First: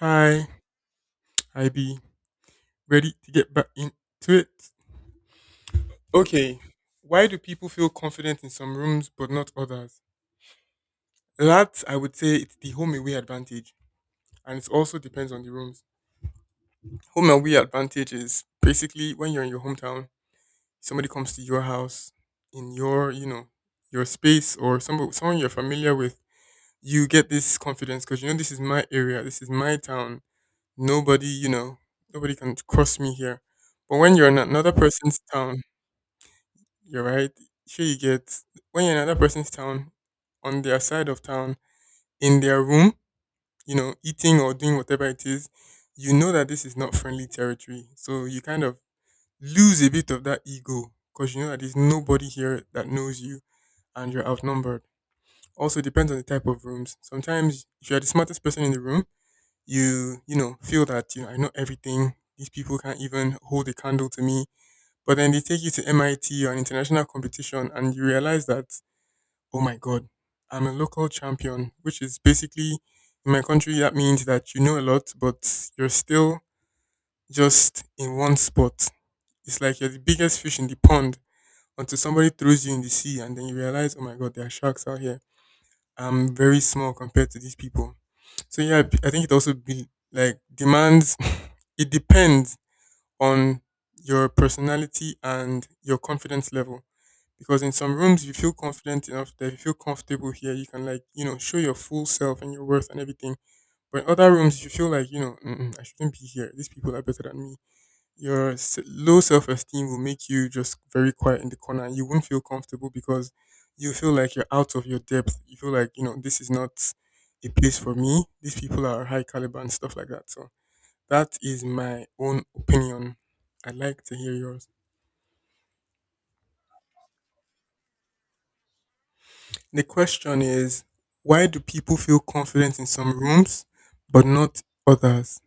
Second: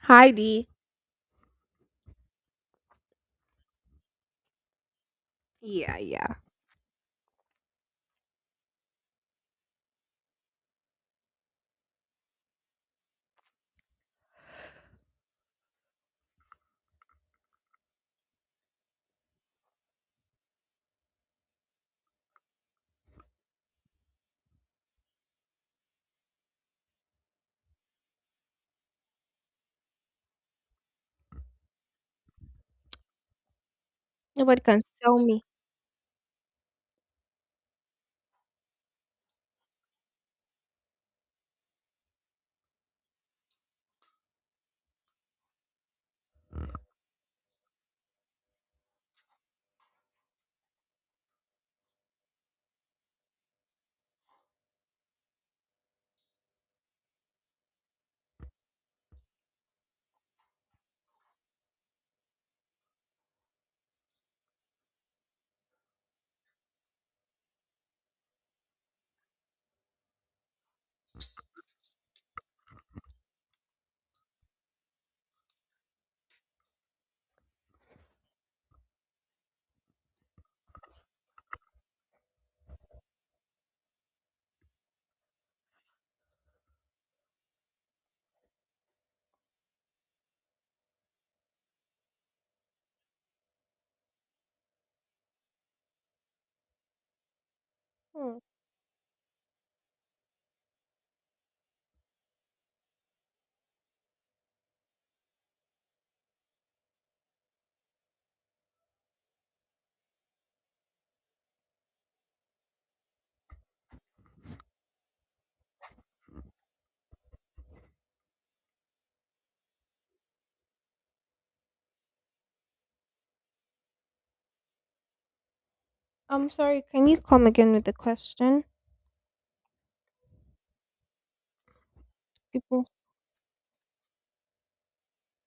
Hi, Heidi. I be ready to get back into it? Yeah, yeah. Okay. Why do people feel confident in some rooms but not others? That, I would say, it's the home away advantage, and it also depends on the rooms. Home away advantage is basically when you're in your hometown, somebody comes to your house in your, your space, or somebody, someone you're familiar with. You get this confidence because you know this is my area, this is my town. Nobody, nobody can cross me here. But when you're in Nobody another can person's sell me. town, you're right. Sure, you get when you're in another person's town, on their side of town, in their room, eating or doing whatever it is, you know that this is not friendly territory. So you kind of lose a bit of that ego because you know that there's nobody here that knows you, and you're outnumbered. Also depends on the type of rooms. Sometimes if you're the smartest person in the room, you know, feel that, you know, I know everything. These people can't even hold a candle to me. But then they take you to MIT or an international competition, and you realize that oh my god, I'm a local champion, which is basically in my country that means that you know a lot, but you're still just in one spot. It's like you're the biggest fish in the pond until somebody throws you in the sea, and then you realize, oh my god, there are sharks out here. I'm very small compared to these people. So yeah, I think it also be like demands. It depends on your personality and your confidence level. Because in some rooms you Hmm. feel confident enough that you feel comfortable here, you can like, you know, show your full self and your worth and everything. But in other rooms you feel like, you know, mm-mm, I shouldn't be here. These people are better than me. Your low self esteem will make you just very quiet in the corner. You won't feel comfortable because you feel like you're out of your depth. You feel like, you know, this is not a place for me. These people are high caliber and stuff like that. So that is my own opinion. I'd like to hear yours. I'm sorry. Can you come again with the question, The question is, why do people feel confident in people? some rooms but not others?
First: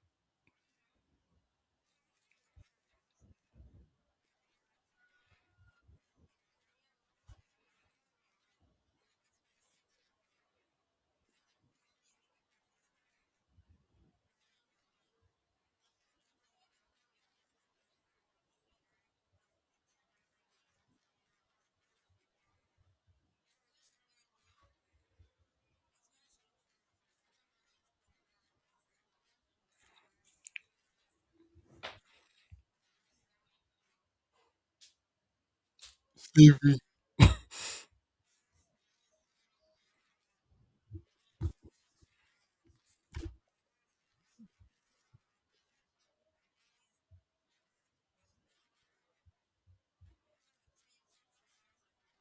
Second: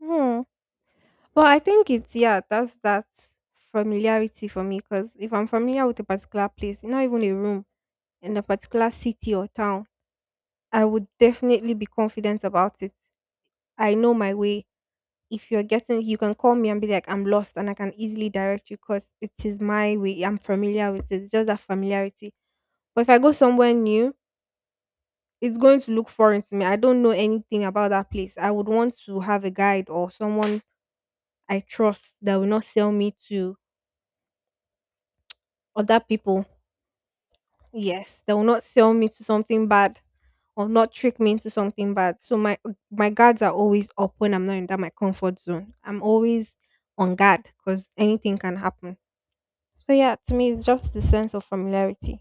Hmm. Well, I think it's, yeah, that's that familiarity for me, because if I'm familiar with a particular place, not even a room in a particular city or town, I would definitely be confident about it. I know my way. If you're getting, you can call me and be like, "I'm lost," and I can easily direct you because it is my way. I'm familiar with it. Just that familiarity. But if I go somewhere new, it's going to look foreign to me. I don't know anything about that place. I would want to have a guide or someone I trust that will not sell me to other people. Slavery. Yes, that will not sell me to something bad or not trick me into something bad. So my guards are always up when I'm not in that, my comfort zone. I'm always on guard because anything can happen. So yeah, to me it's just the sense of familiarity.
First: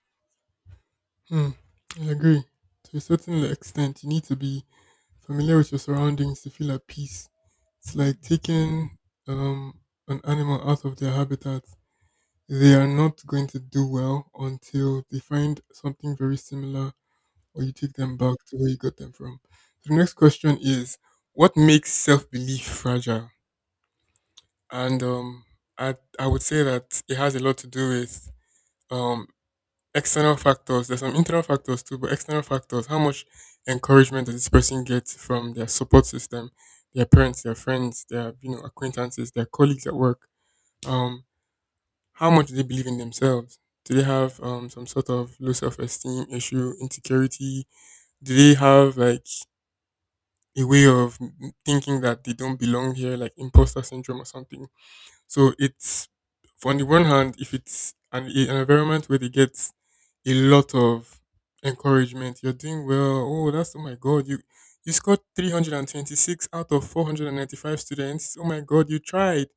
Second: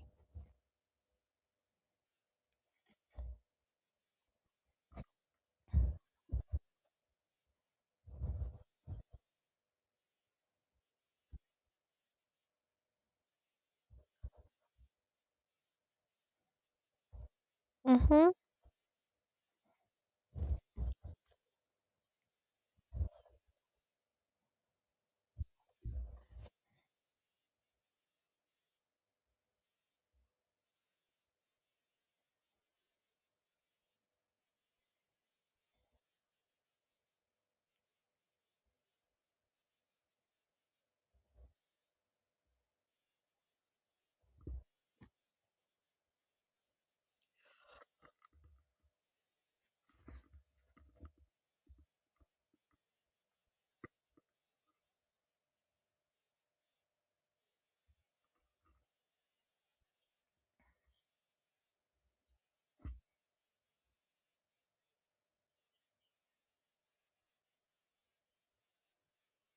Hmm. I agree. To a certain extent, you need to be familiar with your surroundings to feel at peace. It's like taking um, an animal out of their habitat. They are not going to do well until they find something very similar, or you take them Mm-hmm. back to where you got them from. The next question is, what makes self belief fragile? And I would say that it has a lot to do with um, external factors. There's some internal factors too, but external factors. How much encouragement does this person get from their support system, their parents, their friends, their, you know, acquaintances, their colleagues at work? Um, how much do they believe in themselves? Do they have some sort of low self-esteem issue, insecurity? Do they have like a way of thinking that they don't belong here, like imposter syndrome or something? So it's, on the one hand, if it's an environment where they get a lot of encouragement, you're doing well. Oh, that's oh my god, you scored 326 out of 495 students. Oh my god, you tried.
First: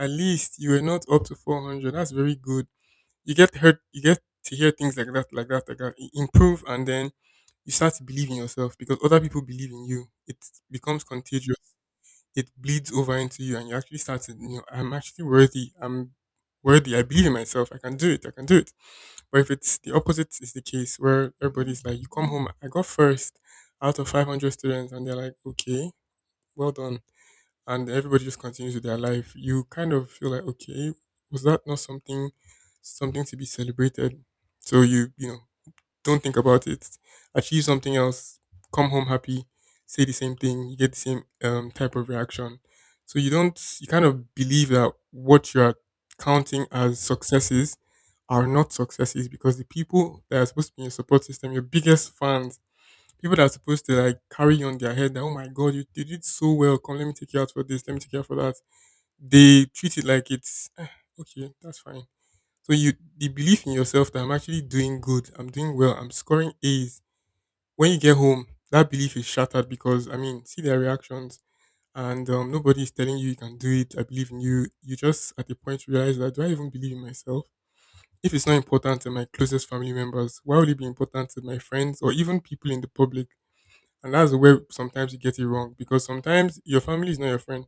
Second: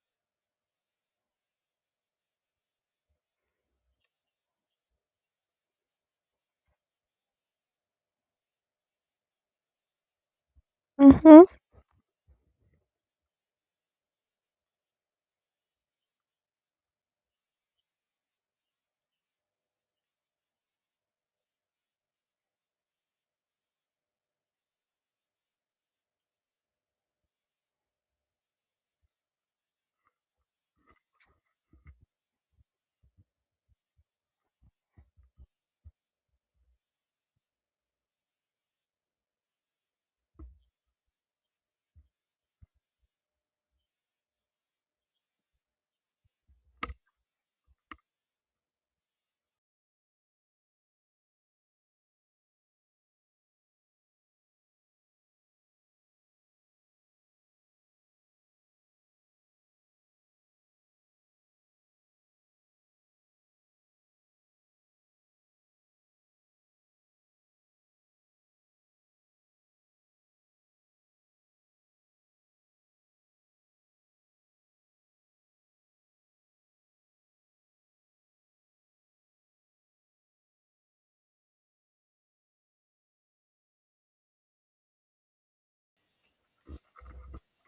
At least you were not up to 400. That's very good. You get heard. You get to hear things like that, like that, like that. Improve, and then you start to believe in yourself because other people believe in you. It becomes Mm-hmm. contagious, it bleeds over into you, and you actually start to, you know, I'm actually worthy. I'm worthy. I believe in myself. I can do it. I can do it. But if it's the opposite is the case where everybody's like, you come home, I got first out of 500 students and they're like, okay, well done. And everybody just continues with their life. You kind of feel like, okay, was that not something, something to be celebrated? So you know, don't think about it. Achieve something else. Come home happy. Say the same thing. You get the same type of reaction. So you don't. You kind of believe that what you are counting as successes are not successes because the people that are supposed to be in your support system, your biggest fans, people that are supposed to like carry on their head that oh my god, you did it so well. Come, let me take you out for this. Let me take you out for that. They treat it like it's "Eh, okay. That's fine." So you, the belief in yourself that I'm actually doing good, I'm doing well, I'm scoring A's. When you get home, that belief is shattered because, I mean, see their reactions, and nobody is telling you you can do it. I believe in you. You just at the point realize that, do I even believe in myself? If it's not important to my closest family members, why would it be important to my friends or even people in the public? And that's where sometimes you get it wrong because sometimes your family is not your friend.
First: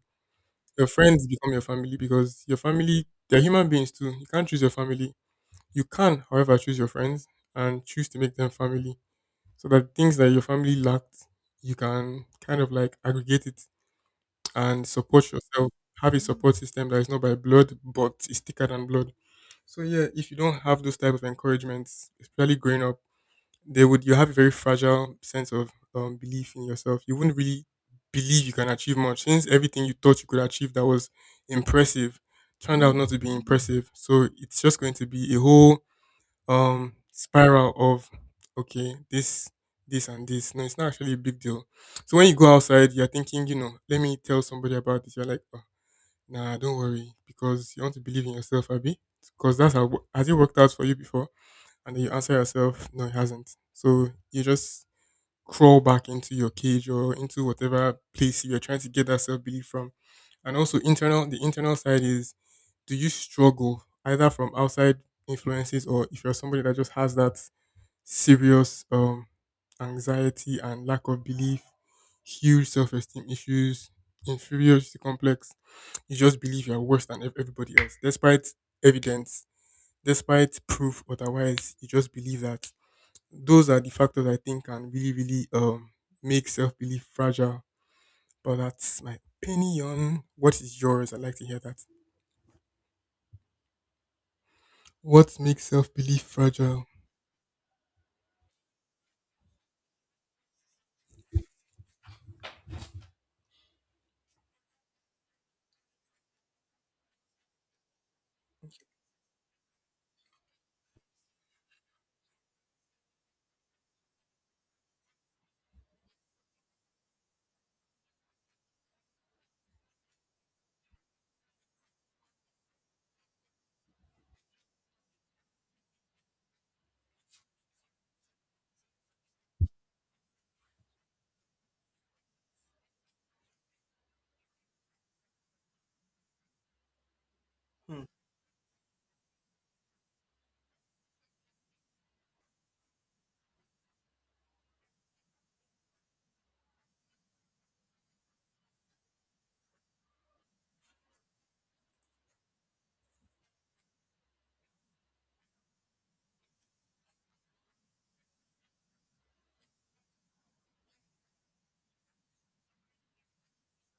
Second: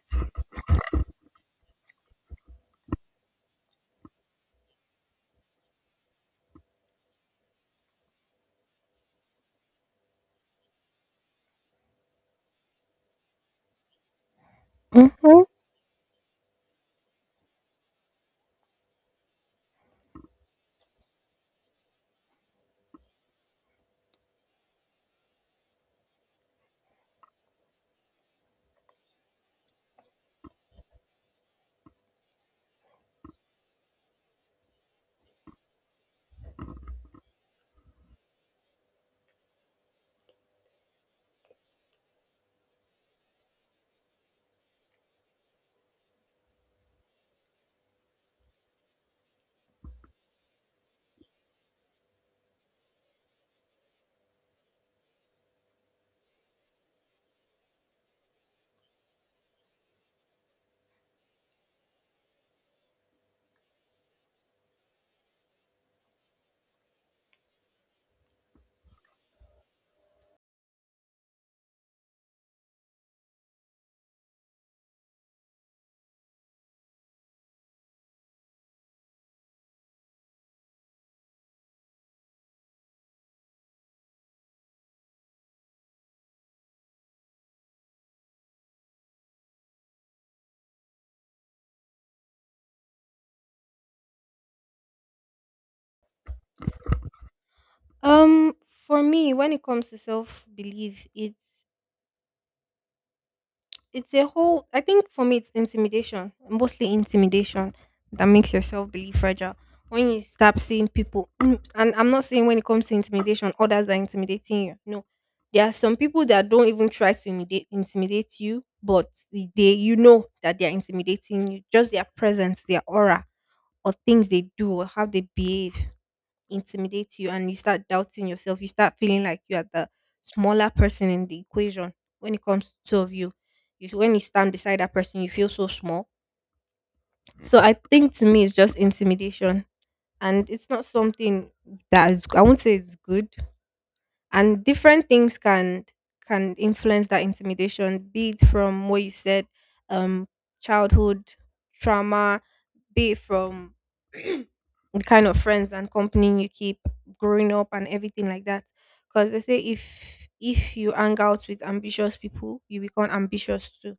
Your friends become your family because your family, they're human beings too. You can't choose your family, you can, however, choose your friends and choose to make them family so that things that your family lacked, you can kind of like aggregate it and support Mm-hmm. yourself. Have a support system that is not by blood but is thicker than blood. So yeah, if you don't have those type of encouragements, especially growing up, they would, you have a very fragile sense of belief in yourself. You wouldn't really believe you can achieve much since everything you thought you could achieve that was impressive turned out not to be impressive. So it's just going to be a whole spiral of, okay, this and this, no, it's not actually a big deal. So when you go outside you're thinking, you know, let me tell somebody about this, you're like, oh, nah, don't worry, because you want to believe in yourself, Abby, because that's how has it worked out for you before, and then you answer yourself, no, it hasn't. So you just crawl back into your cage or into whatever place you're trying to get that self belief from. And also internal, the internal side is, do you struggle either from outside influences, or if you're somebody that just has that serious anxiety and lack of belief, huge self esteem issues, inferiority complex, you just believe you're worse than everybody else, despite evidence, despite proof otherwise, you just believe that. Those are the factors I think can really, really make self belief fragile. But that's my opinion. What is yours? I'd like to hear that. What makes self belief fragile? Um, for me, when it comes to self belief, it's a whole. I think for me, it's intimidation, mostly intimidation, that makes yourself believe fragile when you start seeing people. And I'm not saying, when it comes to intimidation, others are intimidating you. No, there are some people that don't even try to intimidate you, but they, that they are intimidating you. Just their presence, their aura, or things they do or how they behave intimidates you, and you start doubting yourself. You start feeling like you are the smaller person in the equation when it comes to two of you. When you stand beside that person, you feel so small. So I think to me, it's just intimidation. And it's not something that is, I won't say it's good. And different things can influence that intimidation, be it from what you said, um, childhood trauma, be it from the kind of friends and company you keep growing up and everything like that, because they say, if you hang out with ambitious people, you become ambitious too.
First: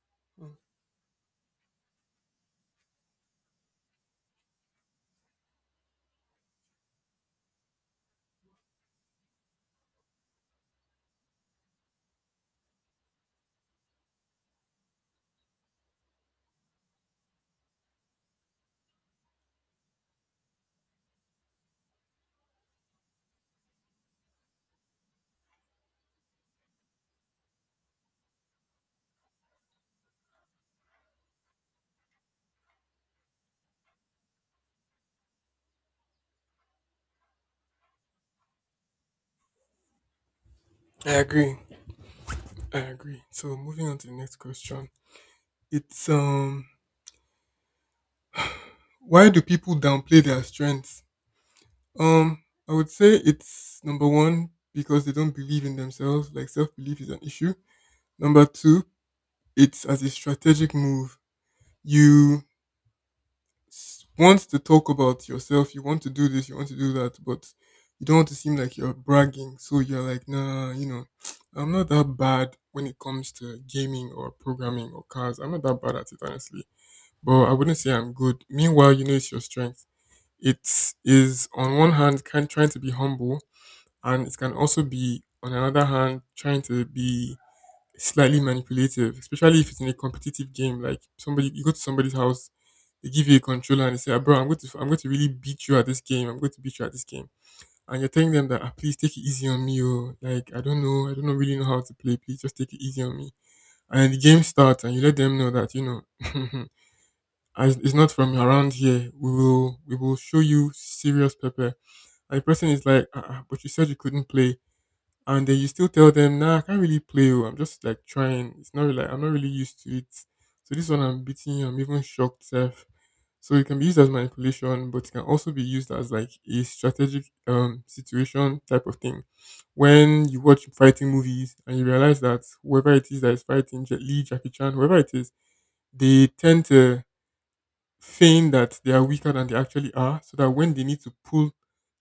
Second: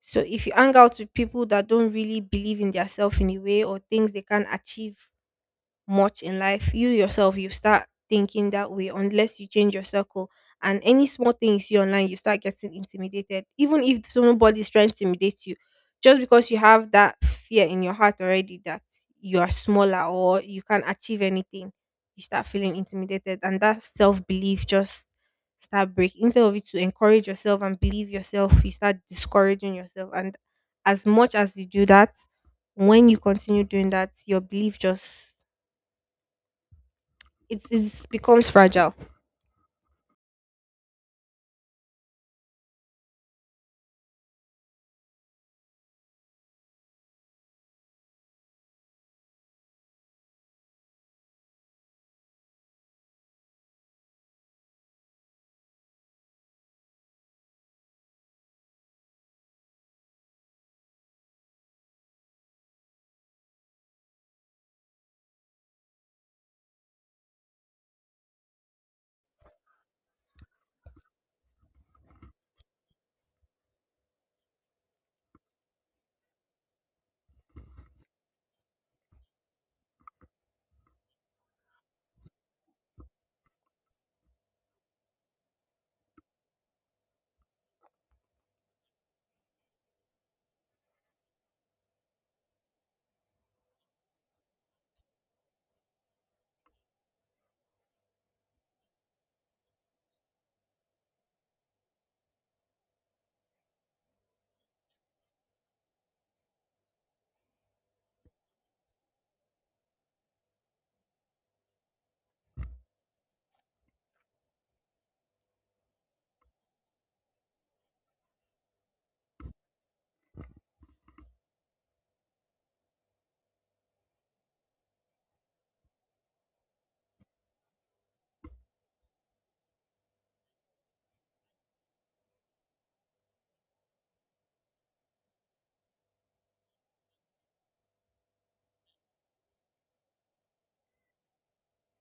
So if you Mm, hang out with people that don't really believe in themselves in a way, or things they can't achieve much in life, you yourself, you start thinking that way unless you change your circle. And any small thing you see online, you start getting intimidated. Even if somebody's trying to intimidate you, just because you have that fear in your heart already that you are smaller or you can't achieve anything, you start feeling intimidated. And that self belief just start break. Instead of it to encourage yourself and believe yourself, you start discouraging yourself, and as much as you do that, when you continue doing that, your belief just it is becomes fragile. I agree. I agree. So moving on to the next question. It's why do people downplay their strengths? Um I would say it's number one, because they don't believe in themselves, like self belief is an issue. Number two, it's as a strategic move. You want to talk about yourself, you want to do this, you want to do that, but you don't want to seem like you're bragging. So you're like, nah, you know, I'm not that bad when it comes to gaming or programming or cars. I'm not that bad at it, honestly. But I wouldn't say I'm good. Meanwhile, you know, it's your strength. It is, on one hand, kind trying to be humble, and it can also be on another hand trying to be slightly manipulative, especially if it's in a competitive game. Like somebody, you go to somebody's house, they give you a controller and they say, "Ah, bro, I'm going to really beat you at this game. I'm going to beat you at this game." And you're telling them that, ah, "Please take it easy on me, oh. Like I don't know really know how to play. Please just take it easy on me." And the game starts, and you let them know that, you know, as it's not from around here. We will show you serious pepper. And the person is like, ah, ah, "But you said you couldn't play." And then you still tell them, nah, I can't really play, oh, I'm just like trying. It's not like I'm not really used to it. So this one I'm beating you. I'm even shocked, self. So it can be used as manipulation, but it can also be used as like a strategic situation type of thing. When you watch fighting movies and you realize that whoever it is that is fighting, Jet Li, Jackie Chan, whoever it is, they tend to feign that they are weaker than they actually are, so that when they need to pull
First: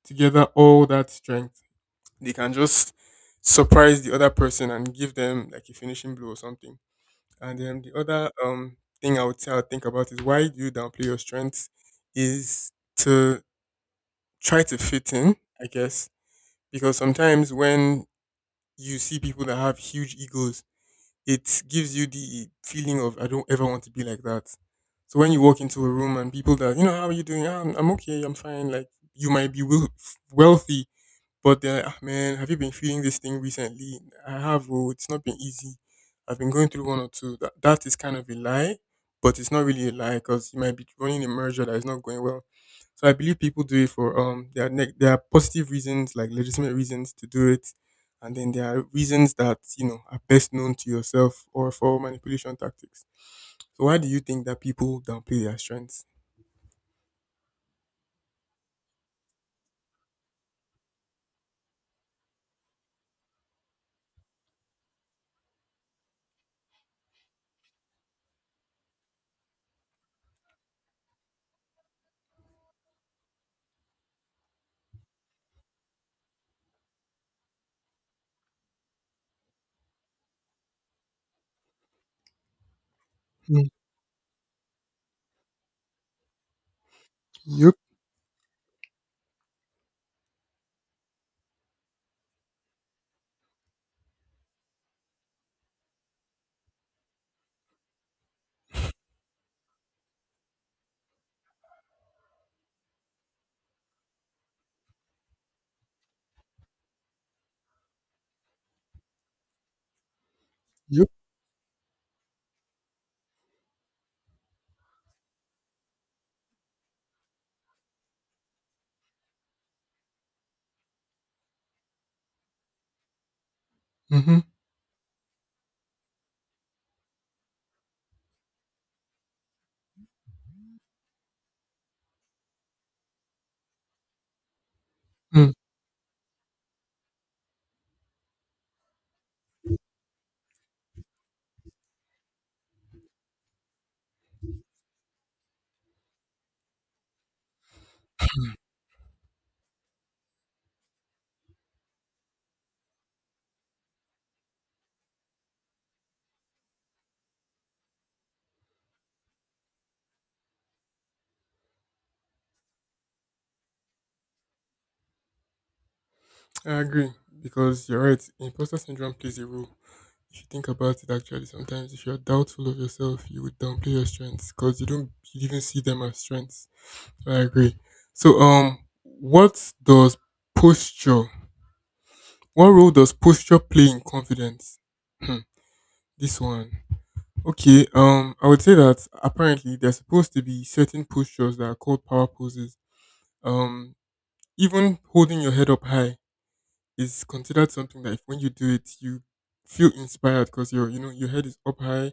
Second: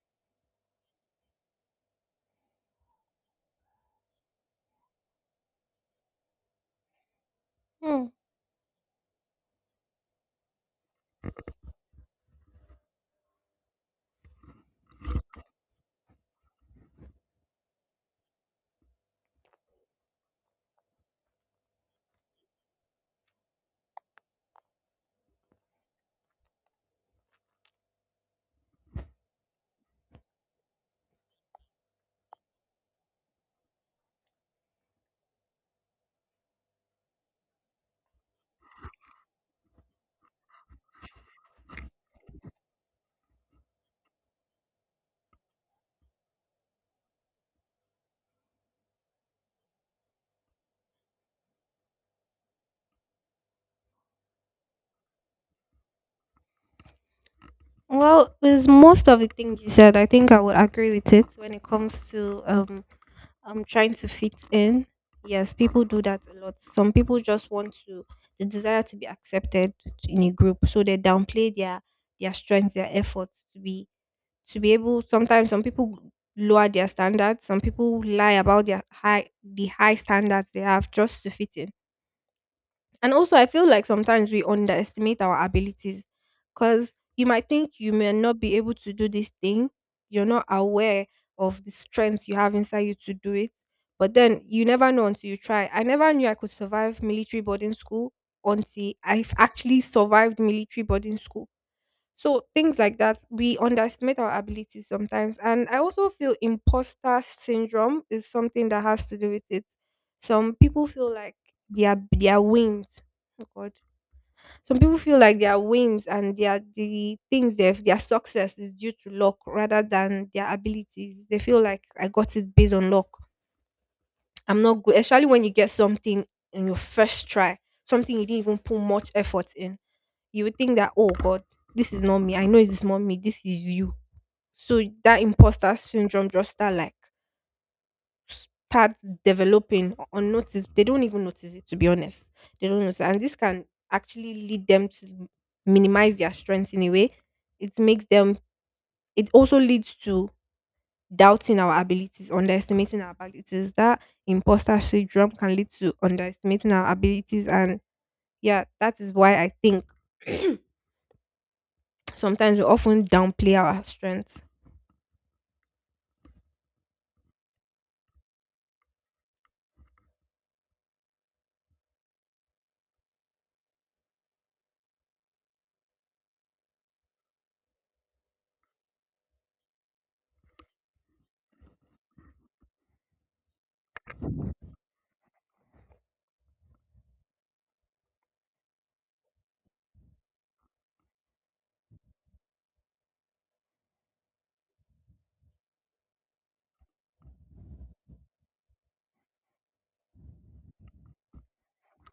together all that strength they can just surprise the other person and give them like a finishing blow or something. And then the Hmm. other thing I would say I think about is why do you downplay your strengths is to try to fit in, I guess. Because sometimes when you see people that have huge egos, it gives you the feeling of I don't ever want to be like that. So when you walk into a room and people that, you know, how are you doing? "Ah, I'm okay, I'm fine." Like you might be wealthy, but they're like, "Ah, man, have you been feeling this thing recently? I have. Oh, it's not been easy. I've been going through one or two." That is kind of a lie, but it's not really a lie because you might be running a merger that is not going well. So I believe people do it for there are there are positive reasons, like legitimate reasons to do it, and then there are reasons that you know are best known to yourself or for manipulation tactics. So why do you think that people downplay their strengths? Well, with most of the things you said, I think I would agree with it when it comes to trying to fit in. Yes, people do that a lot. Some people just want to the desire to be accepted in a group, so they downplay their strengths, their efforts to be able. Sometimes some people lower their standards, some people lie about the high standards they have just to fit in. And also, I Mm, feel like sometimes we underestimate our abilities, because you might think yep, you may not be able to do this thing, you're not aware of the strengths you have inside you to do it. But then you never know until you try. I never knew I could survive military boarding school until I actually survived military boarding school. So things like that, we underestimate our abilities sometimes. And I also feel imposter syndrome is something that has to do with it. Some people yep. feel like they are wings. Oh God. Some people feel like their wins, and the things they've, their success is due to luck rather than their abilities. They feel like, I got it based on luck. Mm-hmm. I'm not good. Especially when you get something in your first try, something you didn't even put much effort in, you would think that, oh god, this is not me, I know it's not me, this is you. So that Mm. imposter syndrome just start, like, start developing unnoticed. They don't even notice it, to be honest. They don't notice, and this can actually lead them to minimize their strengths in a way. It makes them It also leads to doubting our abilities, underestimating our abilities. That imposter syndrome can lead to underestimating our abilities. And yeah, that is why I think, sometimes we often downplay our strengths. I agree, because you're right. Imposter syndrome plays a role. If you think about it, actually, sometimes if you're doubtful of yourself, you would downplay your strengths because you don't even see them as strengths. So, I agree. So, what does posture? What role does posture play in confidence? Hmm, this one. Okay. I would say that apparently there's supposed to be certain postures that are called power poses. Um, even holding your head up high is considered something that if when you do it, you feel inspired because your you know your head is up high,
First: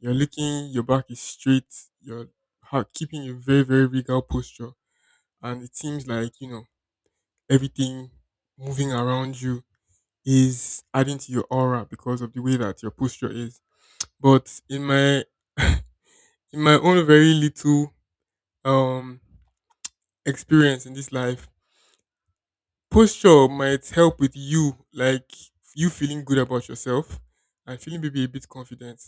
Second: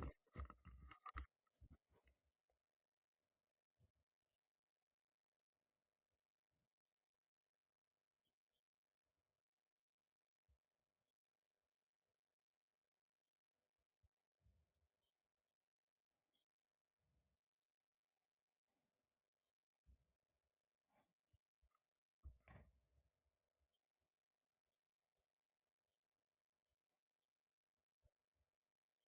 you're looking, your back is straight, you're keeping a very, very regal posture, and it seems like you know everything moving around you is adding to your aura because of the way that your posture is. But in my own very little um experience in this life, posture might help with you, like you feeling good about yourself and feeling maybe a bit confident.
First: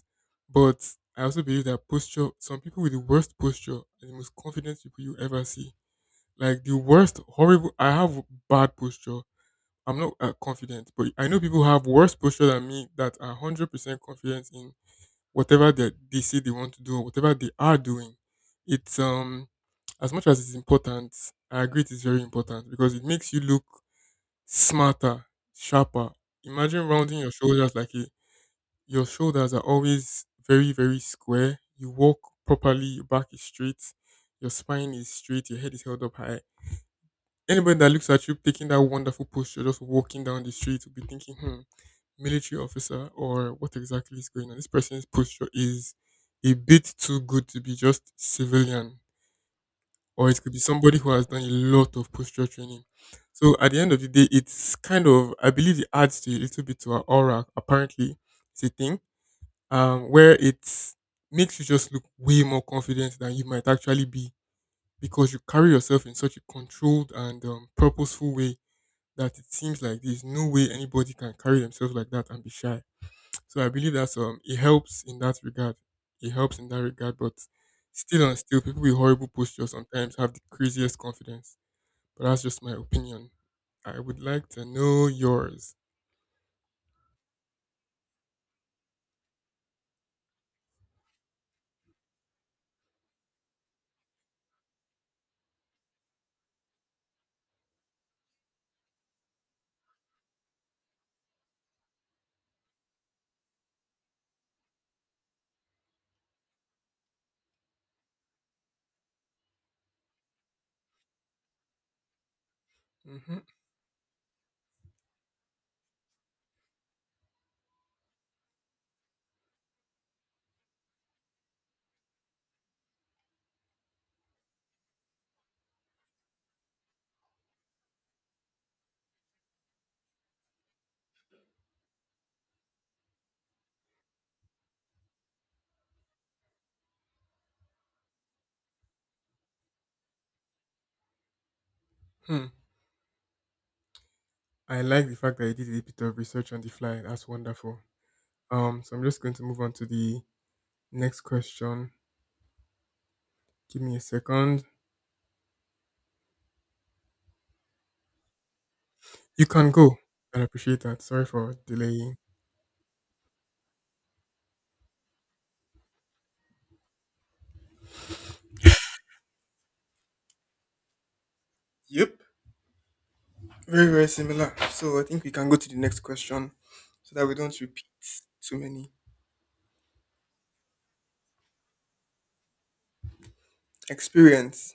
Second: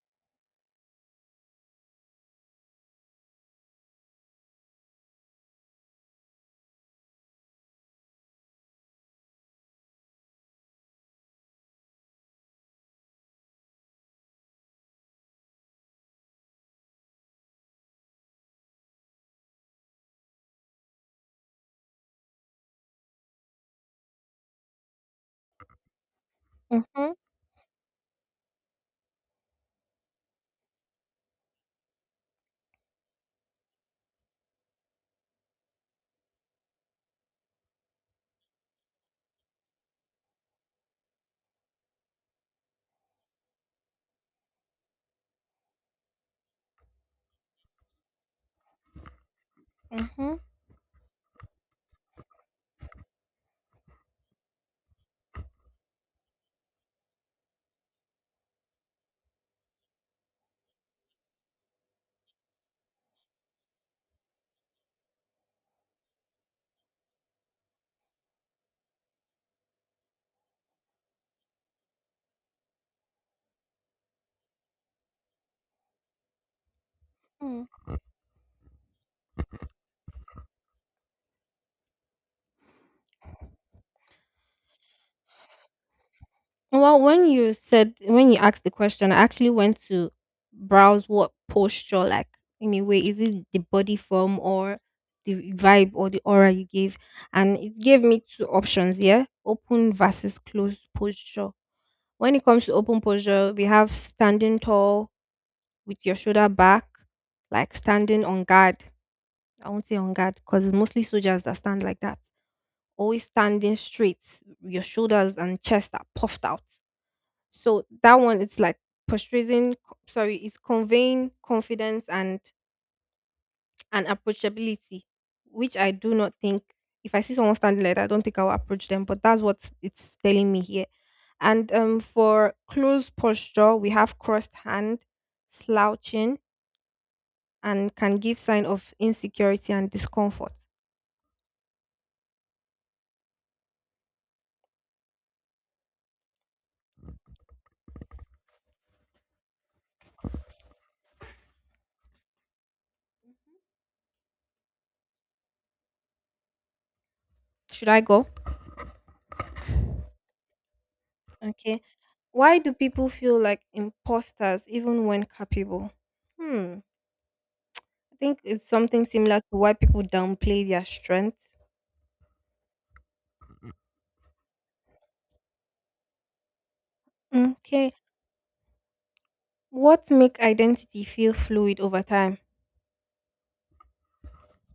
But I also believe that posture, some people with the worst posture are the most confident people you ever see. Like the worst, horrible. I have bad posture. I'm not confident, but I know people who have worse posture than me that are 100% confident in whatever they say they want to do or whatever they are doing. It's as much as it's important, I agree it is very important because it makes you look smarter, sharper. Imagine Mm-hmm, rounding your shoulders like a, your shoulders are always very, very square. You walk properly, your back is straight, your spine is straight, your head is held up high. Anybody that looks at you taking that wonderful posture, just walking down the street, will be thinking, hmm, military officer, or what exactly is going on? This person's posture is a bit too good to be just civilian, or it could be somebody who has done a lot of posture training. So at the end of the day, it's kind of I believe it adds to a little bit to our aura. Apparently, it's a thing where it makes you just look way more confident than you might actually be mm-hmm. because you carry yourself in such a controlled and purposeful way that it seems like there's no way anybody can carry themselves like that and be shy. So I believe that it helps in that regard. It helps in that regard, but still and still, people with horrible posture sometimes have the craziest confidence. But that's just my opinion. I would like to know yours. Well, when you asked the question, I actually went to browse what posture, like, in a way, is it the body form or the vibe or the aura you gave, and it gave me two options. Yeah, open versus closed posture. When it comes to open posture, we have standing tall with your shoulder back, like standing on guard. I won't say on guard because it's mostly soldiers that stand like that. Always Hmm. standing straight, your shoulders and chest are puffed out, so that one, it's like portraying, sorry, it's conveying confidence and approachability, which I do not think. If I see someone standing like that, I don't think I will approach them. But that's what it's telling me here. And for closed posture, we have crossed hand, slouching, and can give sign of insecurity and discomfort. Hmm. I like the fact that you did a bit of research on the fly. That's wonderful. So I'm just going to move on to the next question. Give me a second. Should I go? You can go. I appreciate that. Sorry for Okay. delaying. Why do people feel like imposters even when capable? Hmm. Think it's something similar to why people downplay their strengths. Yep. Very, very similar. So I think we can go to the next question so that we don't repeat Okay. too many. What make identity feel fluid over time? Experience.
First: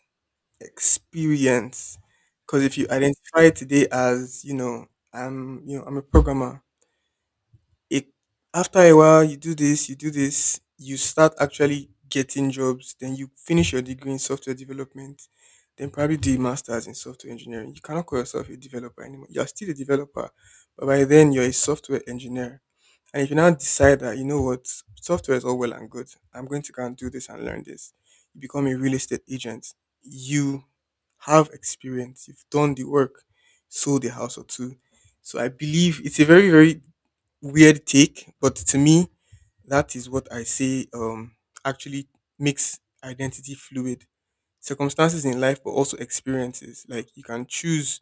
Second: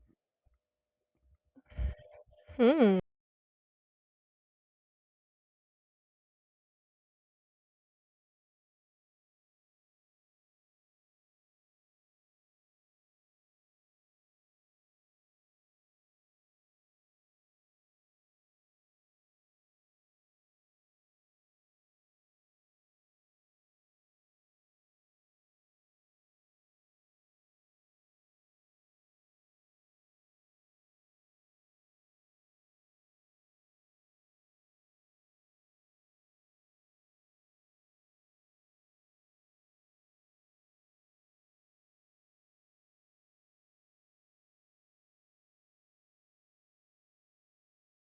Experience. Because if you Hmm. identify today as, you know, I'm a programmer, it after a while you do this, you do this, you start actually getting jobs, then you finish your degree in software development, then probably do a masters in software engineering. You cannot call yourself a developer anymore. You're still a developer, but by then you're a software engineer. And if you now decide that, you know what, software is all well and good, I'm going to go and do this and learn this, you become a real estate agent. You have experience, you've done the work, sold a house or two. So I believe it's a very, very weird take, but to me, that is what I say actually makes identity fluid. Circumstances in life, but also experiences. Like you can choose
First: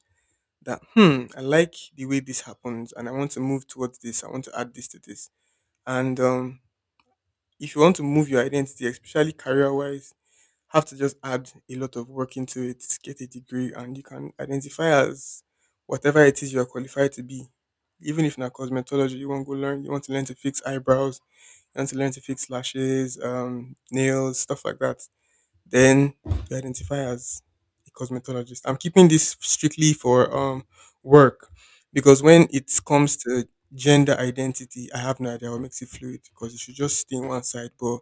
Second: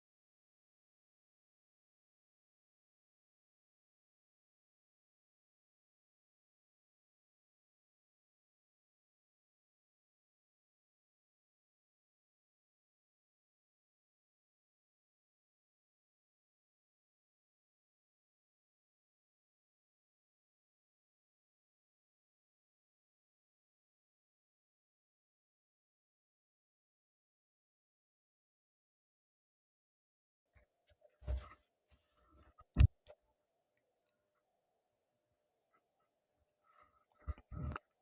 that, hmm, I like the way this happens and I want to move towards this, I want to add this to this and if you want to move your identity, especially career wise, have to just add a lot of work into it, get a degree, and you can identify as whatever it is you are qualified to be. Even if not cosmetology, you want to go learn, you want to learn to fix eyebrows, you want to learn to fix lashes, nails, stuff like that. Then you identify as a cosmetologist. I'm keeping this strictly for work because when it comes to gender identity, I have no idea what makes it fluid because it should just stay in one side, but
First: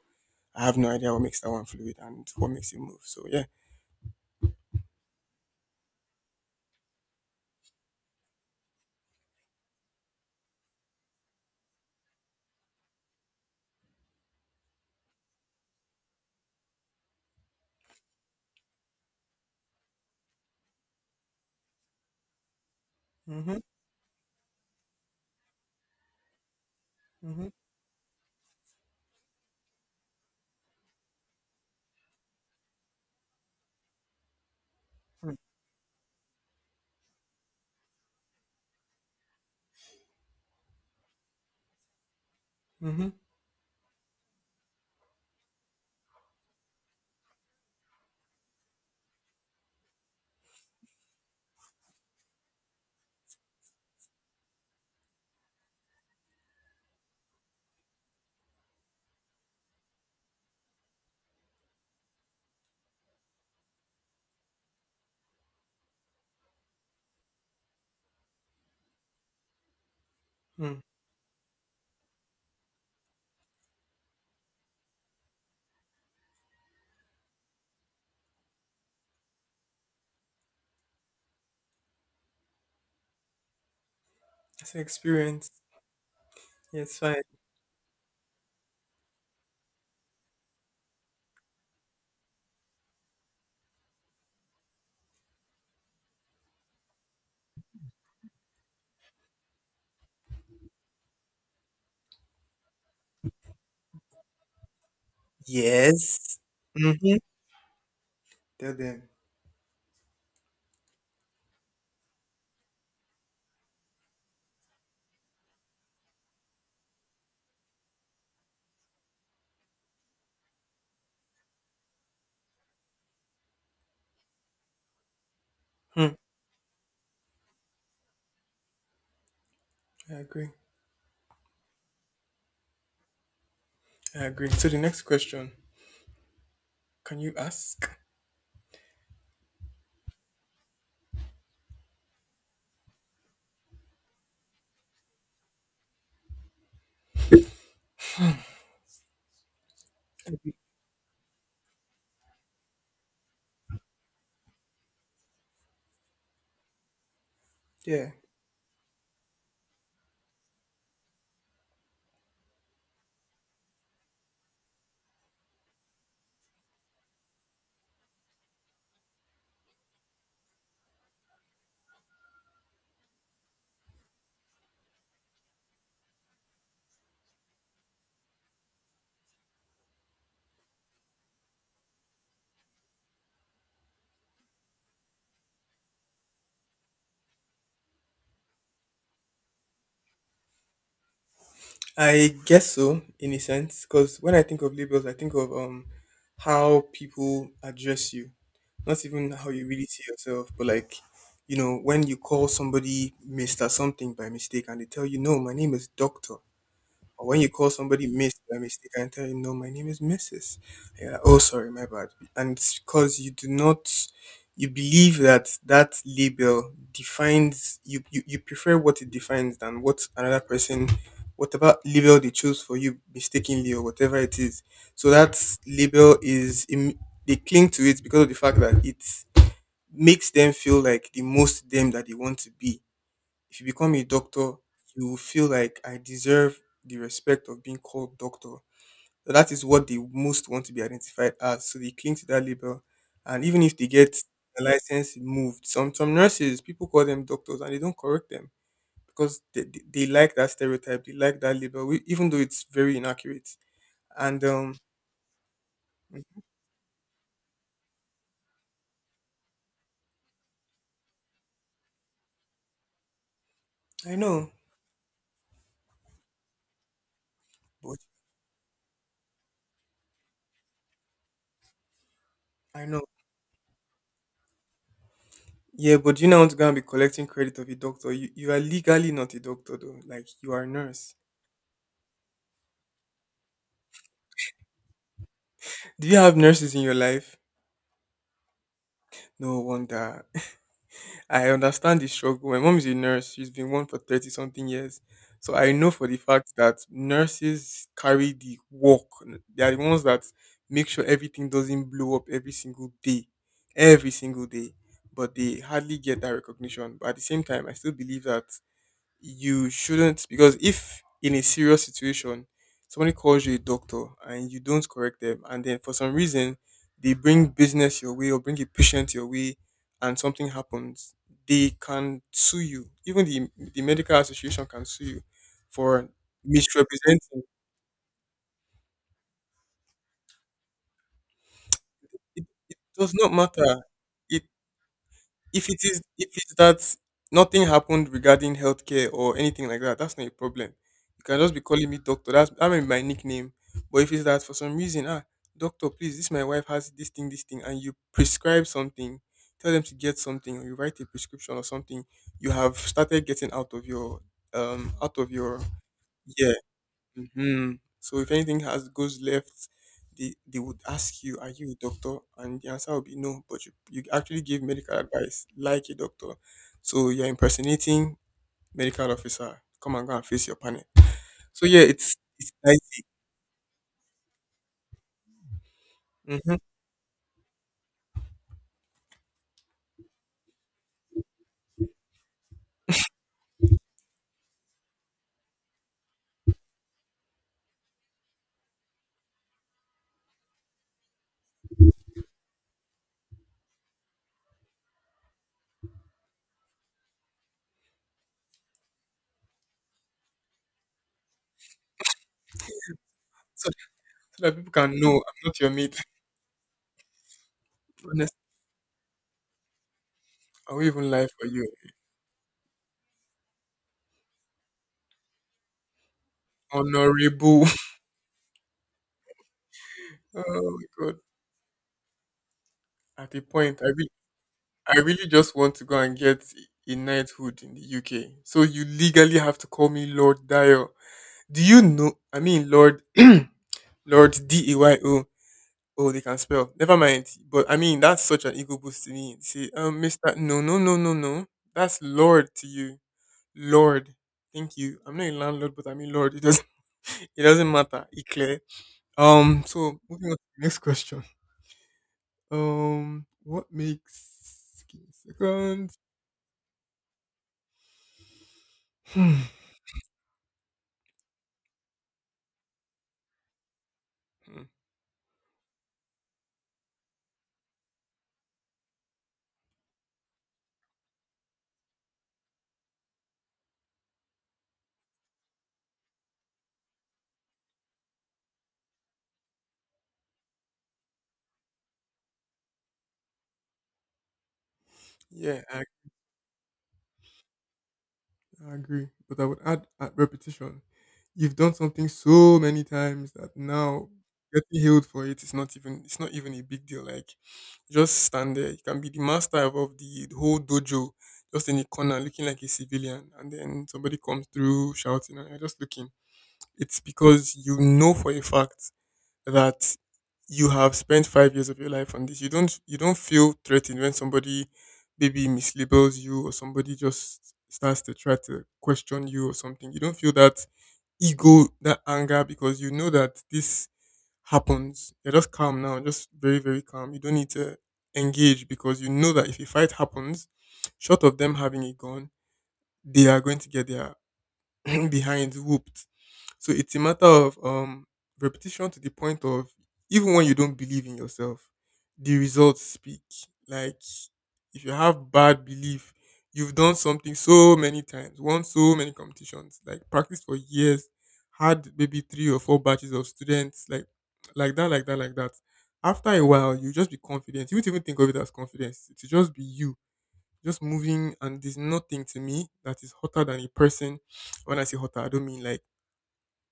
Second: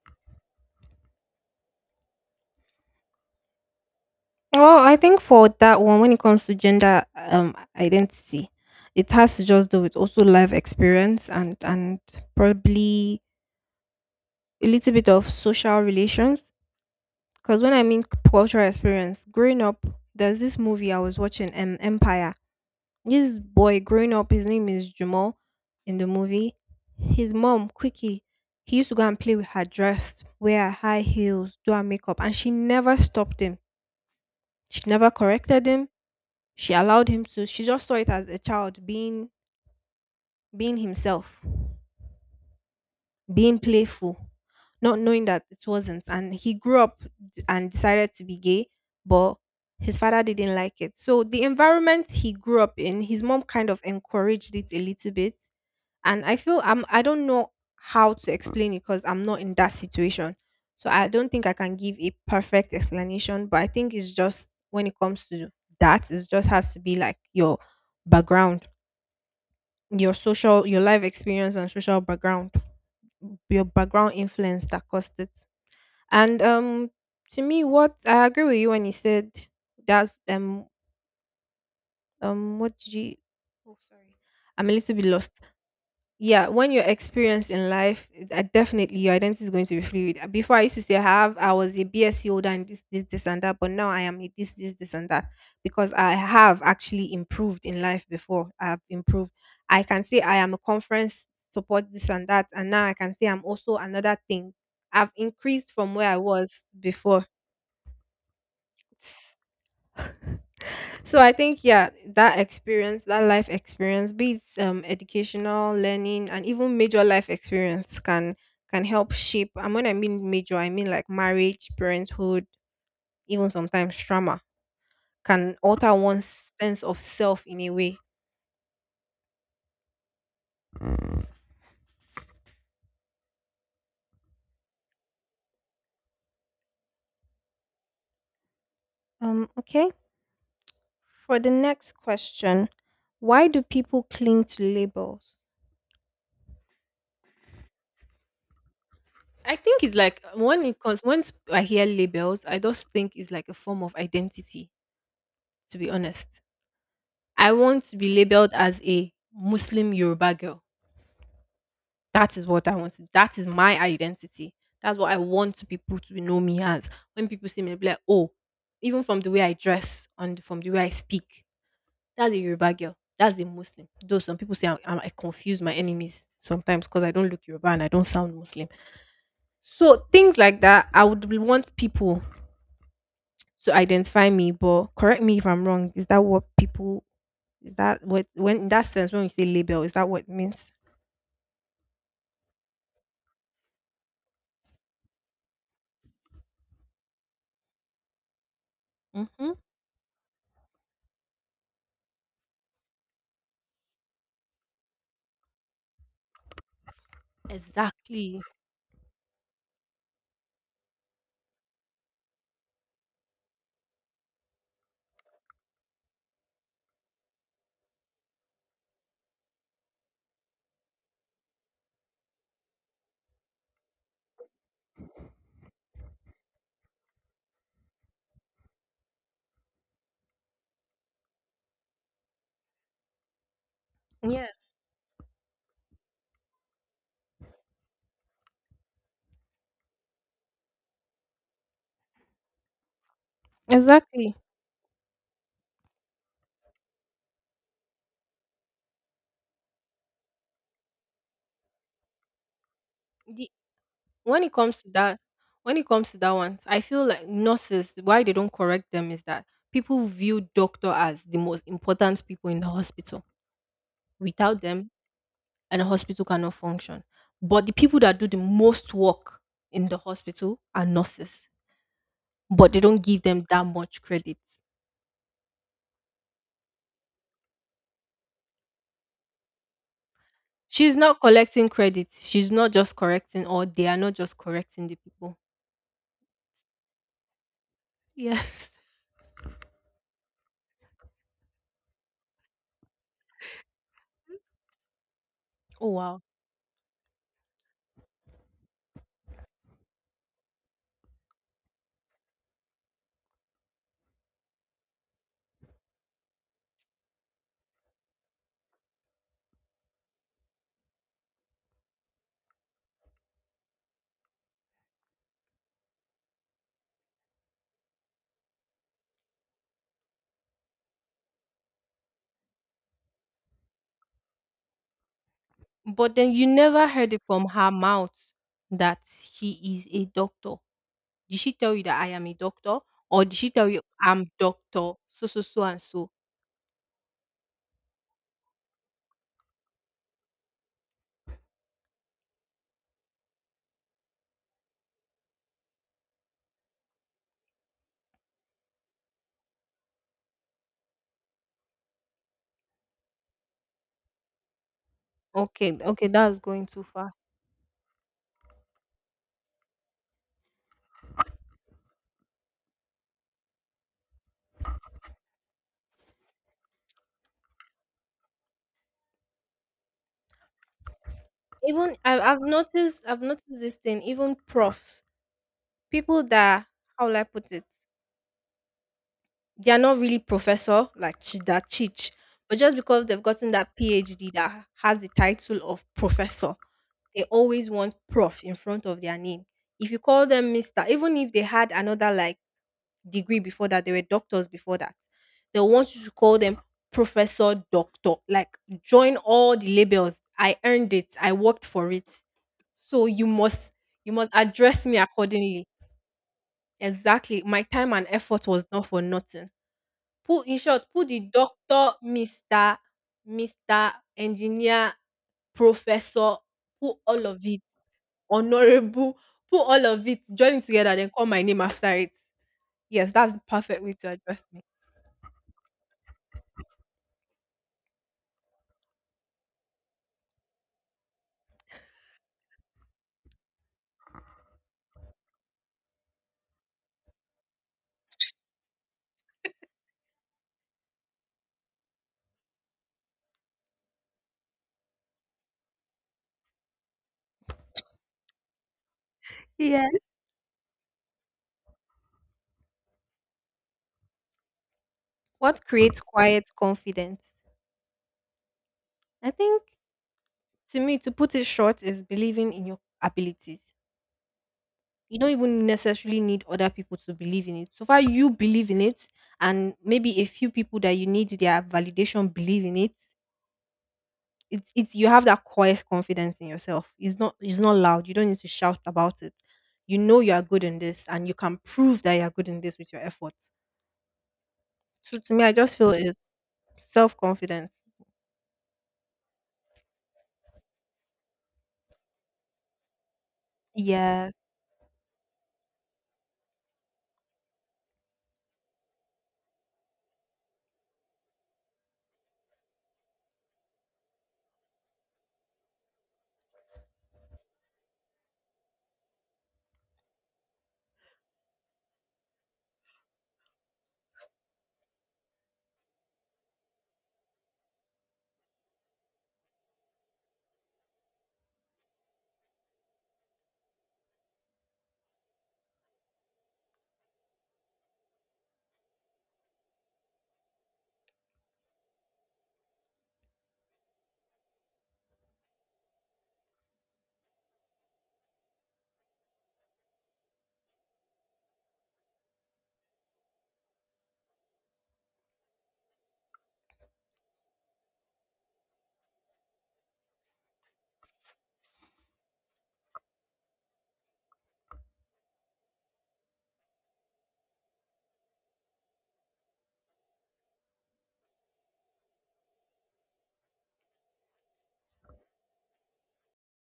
I have no idea what makes that one fluid and what makes it move. So yeah. Oh, I think for that one, when it comes to gender identity, it has to just do with also life experience, and probably a little bit of social relations. Because when I mean cultural experience, growing up, there's this movie I was watching, Empire. This boy growing up, his name is Jamal in the movie. His mom, Quickie, he used to go and play with her dress, wear her high heels, do her makeup, and she never stopped him. She never corrected him. She allowed him to. She just saw it as a child being himself, Mm-hmm. being playful, not knowing that it wasn't. And he grew up and decided to be gay, but his father didn't like it. So the environment he grew up in, his mom kind of encouraged it a little bit. And I feel, I don't know how to explain it because I'm not in that situation, so I don't think I can give a perfect explanation. But I think it's just when it comes to that, it just has to be like your background, Mm. your life experience and social background, your background influence that caused it. And to me, what I agree with you when you said, that's what did you, oh sorry, I'm It's a an little bit lost. experience. Yeah, when Yeah, you're it's fine. experienced in life, definitely your identity is going to be fluid. Before I used to say I was a bsc holder, and this and that, but now I am a this this this and that, because I have actually improved in life. Before I have improved, I can say I am a conference support, this and that, and now I can say I'm also another thing. I've increased from where I Yes. was Mm-hmm. before. Tell them. So I think, yeah, that experience, that life experience, be it educational, learning, and even major life experience can help shape. And when I mean major, I mean like marriage, parenthood, even sometimes trauma, can alter Hmm. one's sense of self in a way. I agree. I agree. So the next question, can you ask? Okay. For the next question, why do people cling to labels? I think it's like, when it comes, once I hear labels, I just think it's like a form of identity, to be honest. I want to Yeah. be labeled as a Muslim Yoruba girl. That is what I want. That is my identity. That's what I want people to know me as. When people see me, they'll be like, oh, even from the way I dress and from the way I speak, that's a Yoruba girl. That's a Muslim. Though some people say I confuse my enemies sometimes because I don't look Yoruba and I don't sound Muslim. So things like that, I would want people to identify me. But correct me if I'm wrong. Is that what people, is that what, when, in that sense, when you say label, is that what it means? I guess so, in a sense, because when I think of labels, I think of how people address you, not even how Mhm. you really see yourself, but like you know when you call somebody Mister Something by mistake and they tell you no, my name is Doctor, or when you call somebody Miss Exactly. by mistake and tell you, no, my name is Mrs. And you're like, oh, sorry, my bad. And it's because you do not, you believe that that label defines, you prefer what it defines than what another person, whatever label they chose for you mistakenly or whatever it is. So that label is, they cling to it because of the fact that it makes them feel like the most them that they want to be. If you become a Yeah, doctor, you will feel like I deserve the respect of being called doctor. So that is what they most want to be identified as. So they cling to that label. And even if they get exactly. a license moved, some nurses, people call them doctors and they don't correct them because they like that stereotype, they like that label, even though it's very inaccurate. The when And it comes to that, when it comes to that one, I feel like nurses, why they don't correct them is that people view doctor as the most important people in the hospital. I know, Without them, and the hospital cannot function. But the but people that do the most work in the hospital are nurses, but they I know. don't give them that much credit. Yeah, but you're not want to go and be collecting credit of a doctor. You are legally not a doctor though. Like you are a She's nurse. not collecting credit. She's not just correcting, or they are not just correcting the people. Do you have nurses in your life? Yes. No wonder. I understand the struggle. My mom is a nurse. She's been one for 30 something years. So I know Oh for the wow. fact that nurses carry the work. They are the ones that make sure everything doesn't blow up every single day. Every single day. But they hardly get that recognition. But at the same time, I still believe that you shouldn't, because if in a serious situation somebody calls you a doctor and you don't correct them and then for some reason they bring business your way or bring a patient your way and something happens, they can sue you. Even the medical association can sue you for But then you never heard it misrepresenting from her mouth that she is a doctor. Did she tell you that I am a it. It doctor? does Or not did she tell matter. you I'm It doctor? So so so If it and is so. if it's that nothing happened regarding healthcare or anything like that, that's not a problem. You can just be calling me doctor. That's that may be my nickname. But if it's that for some reason, doctor, please, this my wife has this thing, and you prescribe something, tell them to get something, or you write a prescription or something, you have started getting out of your. Okay, okay, that's Yeah. going too far. Hmm. So if anything has goes left, they would ask you, "Are you a doctor?" And the answer would be no. But you actually give medical advice like a doctor. So you're impersonating medical officer. Come and go and face your panel. So yeah, Even it's I, I've it's dicey. noticed I've noticed this thing, even profs, people Hmm. that, how will I put it? They are not really professor, like that teach, but just because they've gotten that PhD that has the title of professor, they always want prof in front of their name. If you call them Mr., even if they had another, like, degree before that, they were doctors before that, they want you to call them professor, doctor, like, join all the labels. I earned it. I worked for it. So you So, must you must so that people address me can know I'm not accordingly. your mate. Exactly. My time and Honest, effort was not for nothing. Put in I will short, put even the lie for you. doctor, Mr. Mr. Engineer, Professor, put all of it Honorable. honorable, put all of it, Oh join it my together, then god. call my name after it. Yes, At that's a the point, perfect I way to really, address me. I really just want to go and get a knighthood in the UK. So you legally have to call me Lord Dio. Do you know? I mean, Lord, Lord Deyo. Oh, they can spell. Never mind. But I mean, that's such an ego boost to me. See, Mister, no, no, no, no, no. That's Lord to you, Lord. Thank you. I'm not a landlord, but I mean Lord. It doesn't. It doesn't matter. It's clear. Yeah. So moving on to the next question. What makes? Give me a What second. creates quiet confidence? I Hmm. think to me, to put it short, is believing in your abilities. Hmm. You don't even necessarily need other people to believe in it. So far, you believe in it, and maybe a few people that you need their validation believe in it. It's you have that quiet confidence in yourself. It's not loud. You don't need to shout about it. You know you are good in this, and you can prove that you are good in this with your efforts. So to me, I Yeah. just feel it's self confidence. I agree, but I would add at repetition. You've done something so many times that now Yes. getting healed for it is not even it's not even a big deal. Like just stand there. You can be the master of the whole dojo, just in the corner looking like a civilian, and then somebody comes through shouting and you're just looking. It's because you know for a fact that you have spent 5 years of your life on this. You don't feel threatened when somebody maybe mislabels you or somebody just starts to try to question you or something. You don't feel that ego, that anger because you know that this happens. You're just calm now, just very, very calm. You don't need to engage because you know that if a fight happens, short of them having a gun, they are going to get their behinds whooped. So it's a matter of repetition to the point of even when you don't believe in yourself, the results speak. Like if you have bad belief, you've done something so many times, won so many competitions, like practiced for years, had maybe three or four batches of students, like that, like that, like that. After a while, you just be confident. You won't even think of it as confidence. It will just be you, just moving, and there's nothing to me that is hotter than a person. When I say hotter, I don't mean like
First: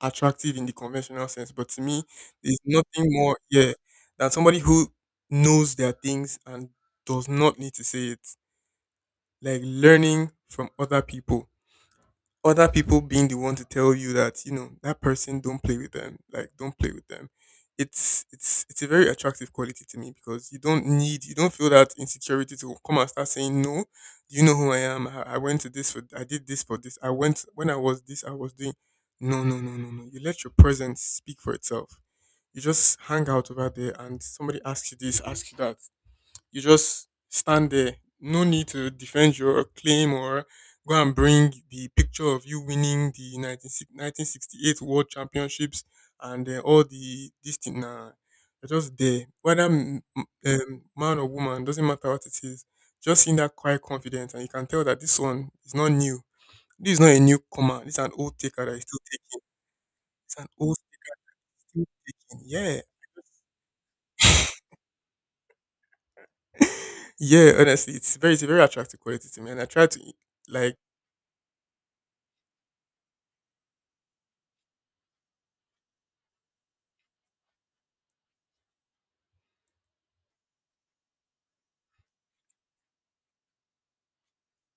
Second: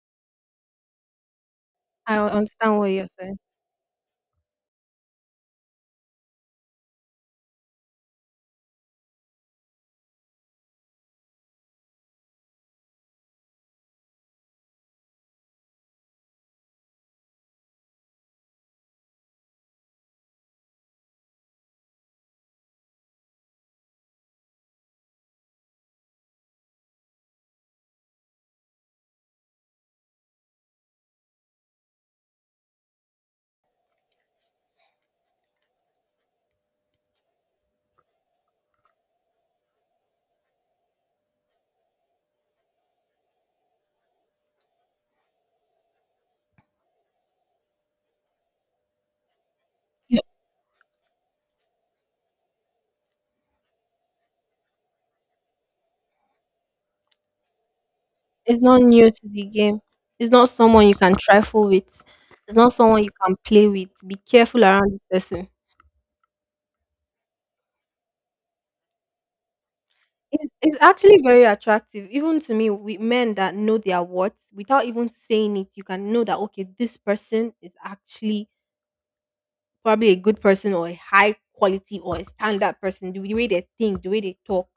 attractive in the conventional sense, but to me, I un- there's understand what nothing you're more, saying. yeah, than somebody who knows their things and does not need to say it. Like learning from other people, other people being the one to tell you that you know that person, don't play with them, like, don't play with them. It's a very attractive quality to me because you don't feel that insecurity to come and start saying, "No, do you know who I am? I went to this for I did this for this I went when I was this I was doing. No, no, no, no, no." You let your presence speak for itself. You just hang out over there and somebody asks you this, asks you that. You just stand there. No need to defend your claim or go and bring the picture of you winning the 19, 1968 World Championships and all the this thing. Nah, you're just there. Whether You- man or woman, doesn't matter what it is. Just in that quiet confidence, and you can tell that this one is not new. This is not a newcomer. This is an old It's taker that is not still new to taking. the game. It's It's an not old someone you can trifle still with. taking. It's not Yeah, someone you can play with. Be careful around this person. yeah. Honestly, it's a very attractive quality to me, and I try to It's like. it's actually very attractive, even to me, we men that know their worth without even saying it, you can know that, okay, this person is actually probably a good person or a high quality or a standard person, the way they think, the way they talk.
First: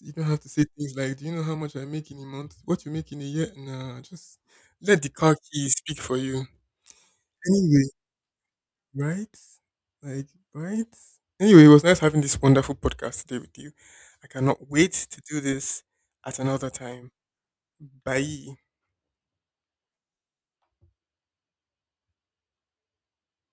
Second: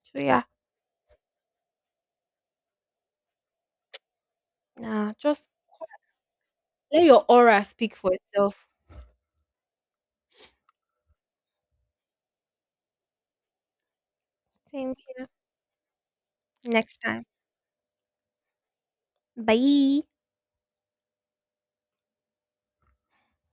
You So don't have yeah, to say things like, "Do you know how much I make in a month? What you make in a year?" Nah, just let the nah, car just keys speak for you. let your aura Anyway, speak for itself. right? Like, right? Anyway, it was nice having this wonderful podcast today with you. I cannot wait Same to here. do this at another Next time. time. Bye. Bye.